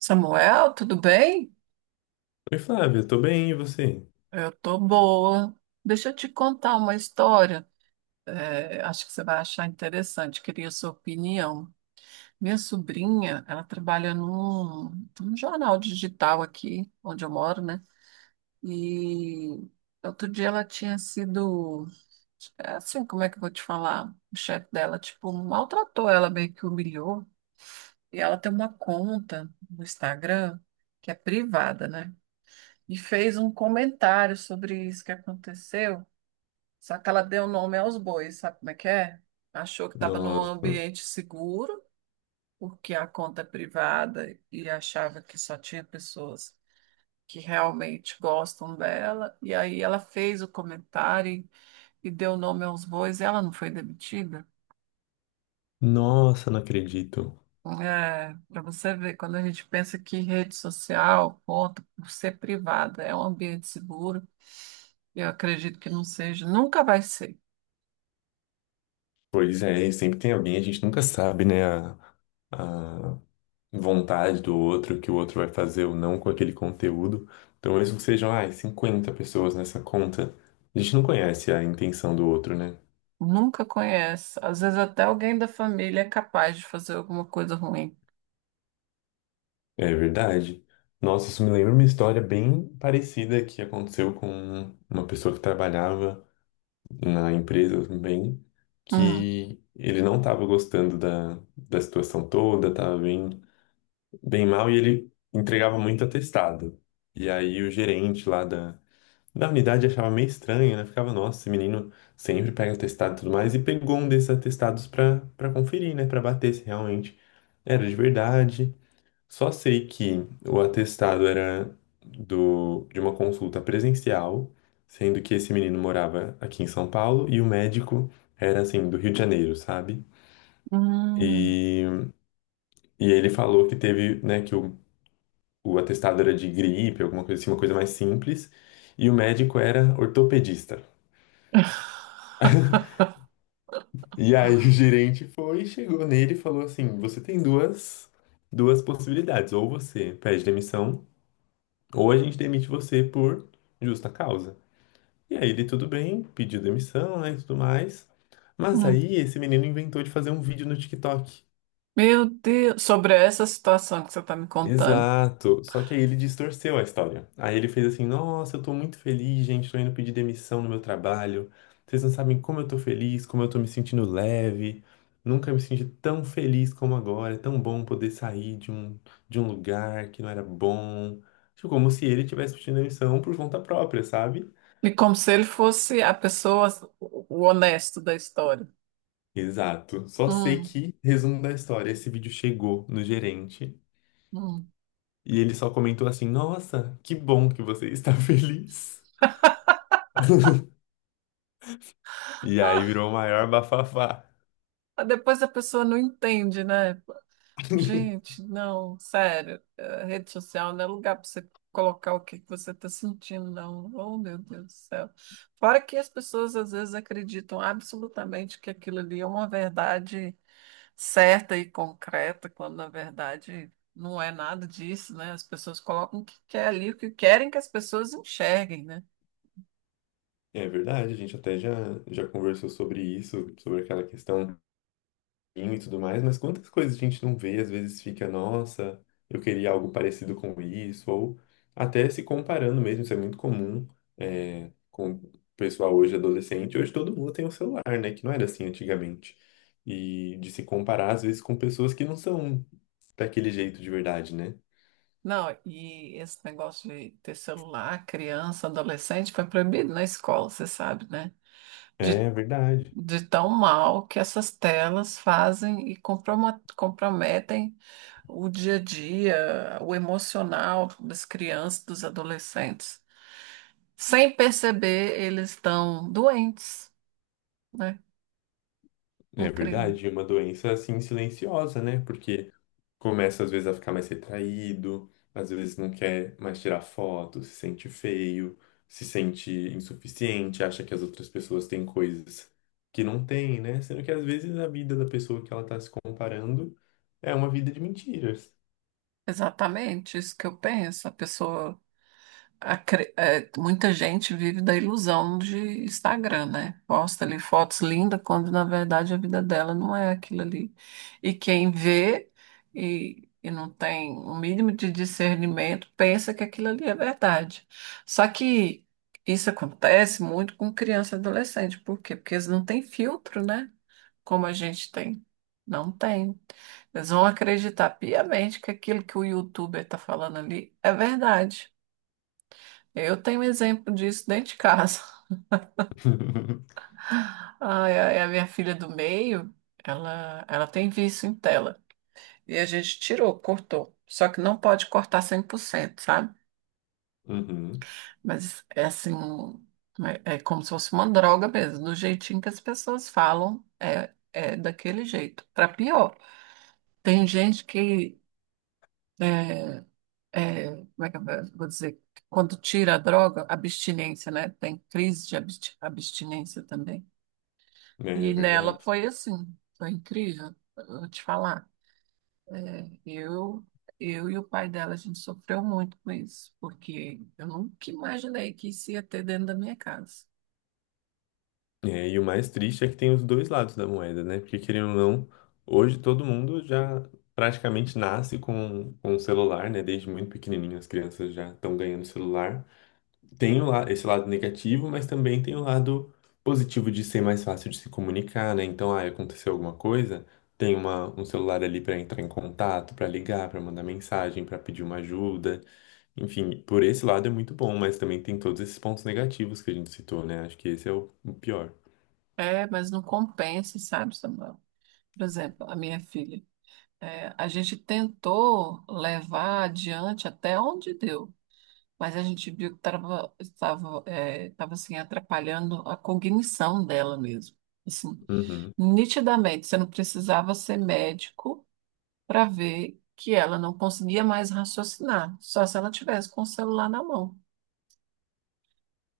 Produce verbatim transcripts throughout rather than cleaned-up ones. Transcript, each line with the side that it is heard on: right: Samuel, tudo bem?
left: Oi, Flávia, tô bem, e você?
right: Eu tô boa. Deixa eu te contar uma história. É, acho que você vai achar interessante. Queria sua opinião. Minha sobrinha, ela trabalha num, num jornal digital aqui, onde eu moro, né? E outro dia ela tinha sido, é assim, como é que eu vou te falar? O chefe dela, tipo, maltratou ela, meio que humilhou. E ela tem uma conta no Instagram que é privada, né? E fez um comentário sobre isso que aconteceu. Só que ela deu nome aos bois, sabe como é que é? Achou que estava num
left: Nossa,
right: ambiente seguro, porque a conta é privada e achava que só tinha pessoas que realmente gostam dela. E aí ela fez o comentário e e deu nome aos bois e ela não foi demitida.
left: nossa, não acredito.
right: É, para você ver, quando a gente pensa que rede social, conta por ser privada, é um ambiente seguro, eu acredito que não seja, nunca vai ser.
left: Pois é, e sempre tem alguém, a gente nunca sabe, né, a, a vontade do outro, o que o outro vai fazer ou não com aquele conteúdo. Então, mesmo que sejam, ai, cinquenta pessoas nessa conta, a gente não conhece a intenção do outro, né?
right: Nunca conhece. Às vezes até alguém da família é capaz de fazer alguma coisa ruim.
left: É verdade. Nossa, isso me lembra uma história bem parecida que aconteceu com uma pessoa que trabalhava na empresa também,
right: Hum.
left: que ele não estava gostando da, da situação toda, estava bem, bem mal e ele entregava muito atestado. E aí o gerente lá da, da unidade achava meio estranho, né? Ficava, nossa, esse menino sempre pega atestado e tudo mais, e pegou um desses atestados para para conferir, né? Para bater se realmente era de verdade. Só sei que o atestado era do, de uma consulta presencial, sendo que esse menino morava aqui em São Paulo e o médico era assim, do Rio de Janeiro, sabe?
right: Hum.
left: E, e ele falou que teve, né, que o, o atestado era de gripe, alguma coisa assim, uma coisa mais simples, e o médico era ortopedista. E aí o gerente foi, chegou nele e falou assim: "Você tem duas, duas possibilidades, ou você pede demissão, ou a gente demite você por justa causa." E aí ele, tudo bem, pediu demissão, né, e tudo mais. Mas
right: Hum.
left: aí esse menino inventou de fazer um vídeo no TikTok.
right: Meu Deus, sobre essa situação que você está me contando.
left: Exato. Só que aí ele distorceu a história. Aí ele fez assim: "Nossa, eu tô muito feliz, gente, tô indo pedir demissão no meu trabalho. Vocês não sabem como eu tô feliz, como eu tô me sentindo leve. Nunca me senti tão feliz como agora. É tão bom poder sair de um de um lugar que não era bom." Tipo, como se ele tivesse pedindo demissão por conta própria, sabe?
right: E como se ele fosse a pessoa, o honesto da história.
left: Exato. Só sei
right: Hum.
left: que, resumo da história, esse vídeo chegou no gerente
right: Hum.
left: e ele só comentou assim: "Nossa, que bom que você está feliz." E aí
right: Ah,
left: virou o maior bafafá.
right: mas depois a pessoa não entende, né? Gente, não, sério, a rede social não é lugar para você colocar o que que você está sentindo, não. Oh, meu Deus do céu. Fora que as pessoas às vezes acreditam absolutamente que aquilo ali é uma verdade certa e concreta, quando na verdade não é nada disso, né? As pessoas colocam o que quer ali, o que querem que as pessoas enxerguem, né?
left: É verdade, a gente até já, já conversou sobre isso, sobre aquela questão e tudo mais, mas quantas coisas a gente não vê, às vezes fica, nossa, eu queria algo parecido com isso, ou até se comparando mesmo, isso é muito comum, é, com o pessoal hoje adolescente. Hoje todo mundo tem um celular, né? Que não era assim antigamente. E de se comparar, às vezes, com pessoas que não são daquele jeito de verdade, né?
right: Não, e esse negócio de ter celular, criança, adolescente, foi proibido na escola, você sabe, né? De
left: É verdade.
right: de tão mal que essas telas fazem e comproma- comprometem o dia a dia, o emocional das crianças, dos adolescentes. Sem perceber, eles estão doentes, né?
left: É
right: Incrível.
left: verdade, é uma doença assim silenciosa, né? Porque começa às vezes a ficar mais retraído, às vezes não quer mais tirar foto, se sente feio, se sente insuficiente, acha que as outras pessoas têm coisas que não têm, né? Sendo que às vezes a vida da pessoa que ela tá se comparando é uma vida de mentiras.
right: Exatamente isso que eu penso. A pessoa acre- é, muita gente vive da ilusão de Instagram, né? Posta ali fotos lindas, quando na verdade a vida dela não é aquilo ali. E quem vê e, e não tem o mínimo de discernimento pensa que aquilo ali é verdade. Só que isso acontece muito com criança e adolescente. Por quê? Porque eles não têm filtro, né? Como a gente tem. Não tem. Eles vão acreditar piamente que aquilo que o YouTuber está falando ali é verdade. Eu tenho um exemplo disso dentro de casa. Ai, ai, a minha filha do meio, ela, ela tem vício em tela. E a gente tirou, cortou. Só que não pode cortar cem por cento, sabe?
left: Uhum,
right: Mas é assim, é, é como se fosse uma droga mesmo. Do jeitinho que as pessoas falam, é, é daquele jeito. Para pior, tem gente que, é, é, como é que eu vou dizer? Quando tira a droga, abstinência, né? Tem crise de absti- abstinência também.
left: é
right: E
left: verdade.
right: nela foi assim, foi incrível, eu vou te falar. É, eu, eu e o pai dela, a gente sofreu muito com isso, porque eu nunca imaginei que isso ia ter dentro da minha casa.
left: É, e o mais triste é que tem os dois lados da moeda, né? Porque, querendo ou não, hoje todo mundo já praticamente nasce com, com um celular, né? Desde muito pequenininho as crianças já estão ganhando celular. Tem o la- esse lado negativo, mas também tem o lado positivo de ser mais fácil de se comunicar, né? Então, ah, aconteceu alguma coisa, tem uma, um celular ali para entrar em contato, para ligar, para mandar mensagem, para pedir uma ajuda. Enfim, por esse lado é muito bom, mas também tem todos esses pontos negativos que a gente citou, né? Acho que esse é o o pior.
right: É, mas não compensa, sabe, Samuel? Por exemplo, a minha filha, é, a gente tentou levar adiante até onde deu, mas a gente viu que estava, estava, é, estava assim, atrapalhando a cognição dela mesmo. Assim,
left: Uhum,
right: nitidamente, você não precisava ser médico para ver que ela não conseguia mais raciocinar, só se ela tivesse com o celular na mão.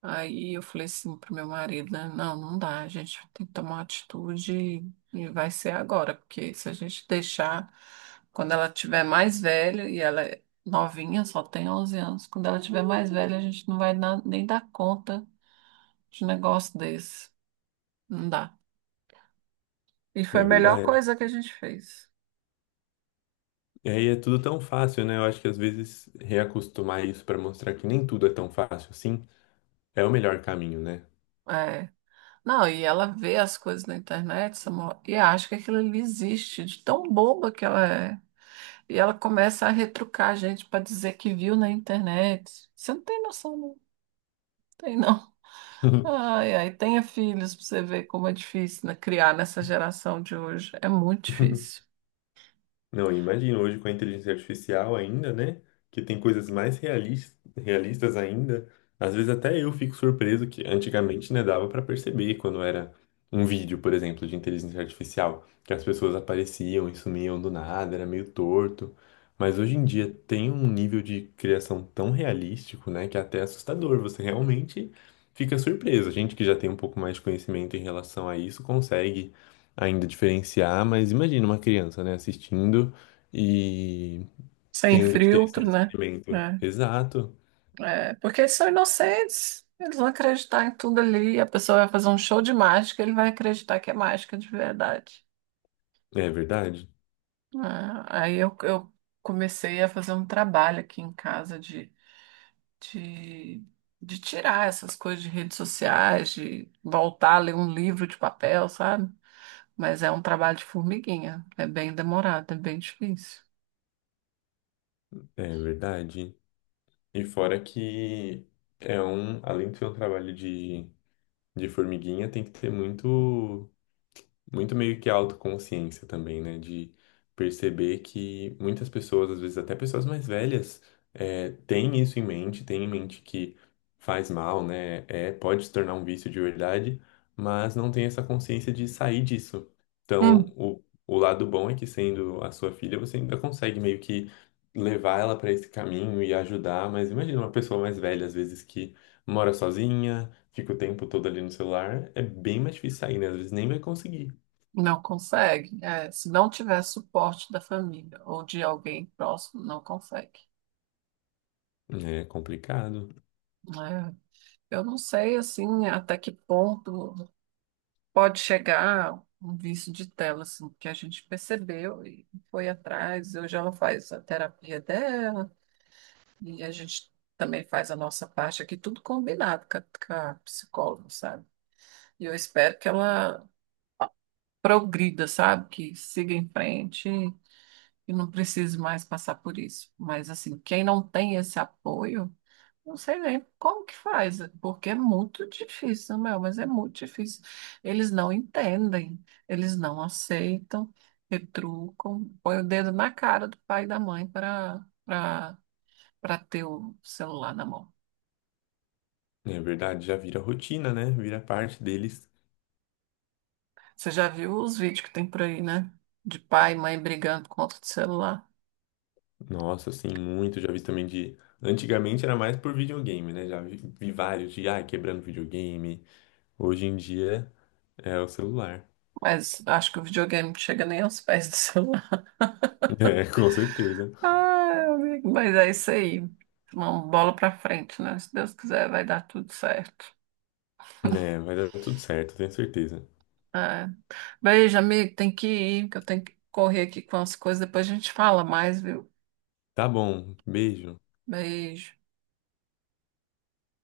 right: Aí eu falei assim pro meu marido, né? Não, não dá, a gente tem que tomar uma atitude e vai ser agora, porque se a gente deixar, quando ela tiver mais velha, e ela é novinha, só tem onze anos, quando ela tiver mais velha, a gente não vai na- nem dar conta de um negócio desse. Não dá. E foi a
left: é
right: melhor
left: verdade.
right: coisa que a gente fez.
left: E aí é tudo tão fácil, né? Eu acho que às vezes reacostumar isso para mostrar que nem tudo é tão fácil assim é o melhor caminho, né?
right: É. Não, e ela vê as coisas na internet, Samuel, e acha que aquilo ali existe, de tão boba que ela é. E ela começa a retrucar a gente para dizer que viu na internet. Você não tem noção, não tem, não. Ai, ai, tenha filhos para você ver como é difícil, né, criar nessa geração de hoje. É muito difícil.
left: Não, imagino hoje com a inteligência artificial ainda, né? Que tem coisas mais realis- realistas ainda. Às vezes até eu fico surpreso que antigamente, né, dava pra perceber quando era um vídeo, por exemplo, de inteligência artificial, que as pessoas apareciam e sumiam do nada, era meio torto. Mas hoje em dia tem um nível de criação tão realístico, né, que é até assustador. Você realmente fica surpreso. A gente que já tem um pouco mais de conhecimento em relação a isso consegue ainda diferenciar, mas imagina uma criança, né, assistindo e
right: Sem
left: tendo que ter esse
right: filtro, né?
left: discernimento.
right: É,
left: Exato.
right: é, porque eles são inocentes. Eles vão acreditar em tudo ali. A pessoa vai fazer um show de mágica, ele vai acreditar que é mágica de verdade.
left: É verdade.
right: Ah, aí eu, eu comecei a fazer um trabalho aqui em casa de, de, de tirar essas coisas de redes sociais, de voltar a ler um livro de papel, sabe? Mas é um trabalho de formiguinha, é bem demorado, é bem difícil.
left: É verdade. E fora que é um, além de ser um trabalho de, de formiguinha, tem que ter muito muito meio que autoconsciência também, né? De perceber que muitas pessoas, às vezes até pessoas mais velhas, é, têm isso em mente, têm em mente que faz mal, né? É, pode se tornar um vício de verdade, mas não tem essa consciência de sair disso. Então,
right: Hum.
left: o, o lado bom é que sendo a sua filha, você ainda consegue meio que levar ela para esse caminho e ajudar, mas imagina uma pessoa mais velha, às vezes que mora sozinha, fica o tempo todo ali no celular, é bem mais difícil sair, né? Às vezes nem vai conseguir.
right: Não consegue. É, se não tiver suporte da família ou de alguém próximo, não consegue.
left: É complicado.
right: É, eu não sei assim até que ponto pode chegar um vício de tela, assim, que a gente percebeu e foi atrás. Hoje ela faz a terapia dela e a gente também faz a nossa parte aqui, tudo combinado com a, com a psicóloga, sabe? E eu espero que ela progrida, sabe? Que siga em frente e não precise mais passar por isso. Mas, assim, quem não tem esse apoio. Não sei nem como que faz, porque é muito difícil, meu, mas é muito difícil. Eles não entendem, eles não aceitam, retrucam, põe o dedo na cara do pai e da mãe para para para ter o celular na mão.
left: Né, é verdade, já vira rotina, né? Vira parte deles.
right: Você já viu os vídeos que tem por aí, né? De pai e mãe brigando por conta do celular.
left: Nossa, assim, muito. Já vi também de. Antigamente era mais por videogame, né? Já vi, vi vários de, ah, quebrando videogame. Hoje em dia é o celular.
right: Mas acho que o videogame não chega nem aos pés do celular.
left: É, com certeza.
right: Ah, amigo, mas é isso aí. Uma bola para frente, né? Se Deus quiser, vai dar tudo certo.
left: É, vai dar tudo certo, tenho certeza.
right: É. Beijo, amigo. Tem que ir, que eu tenho que correr aqui com as coisas. Depois a gente fala mais, viu?
left: Tá bom, beijo.
right: Beijo.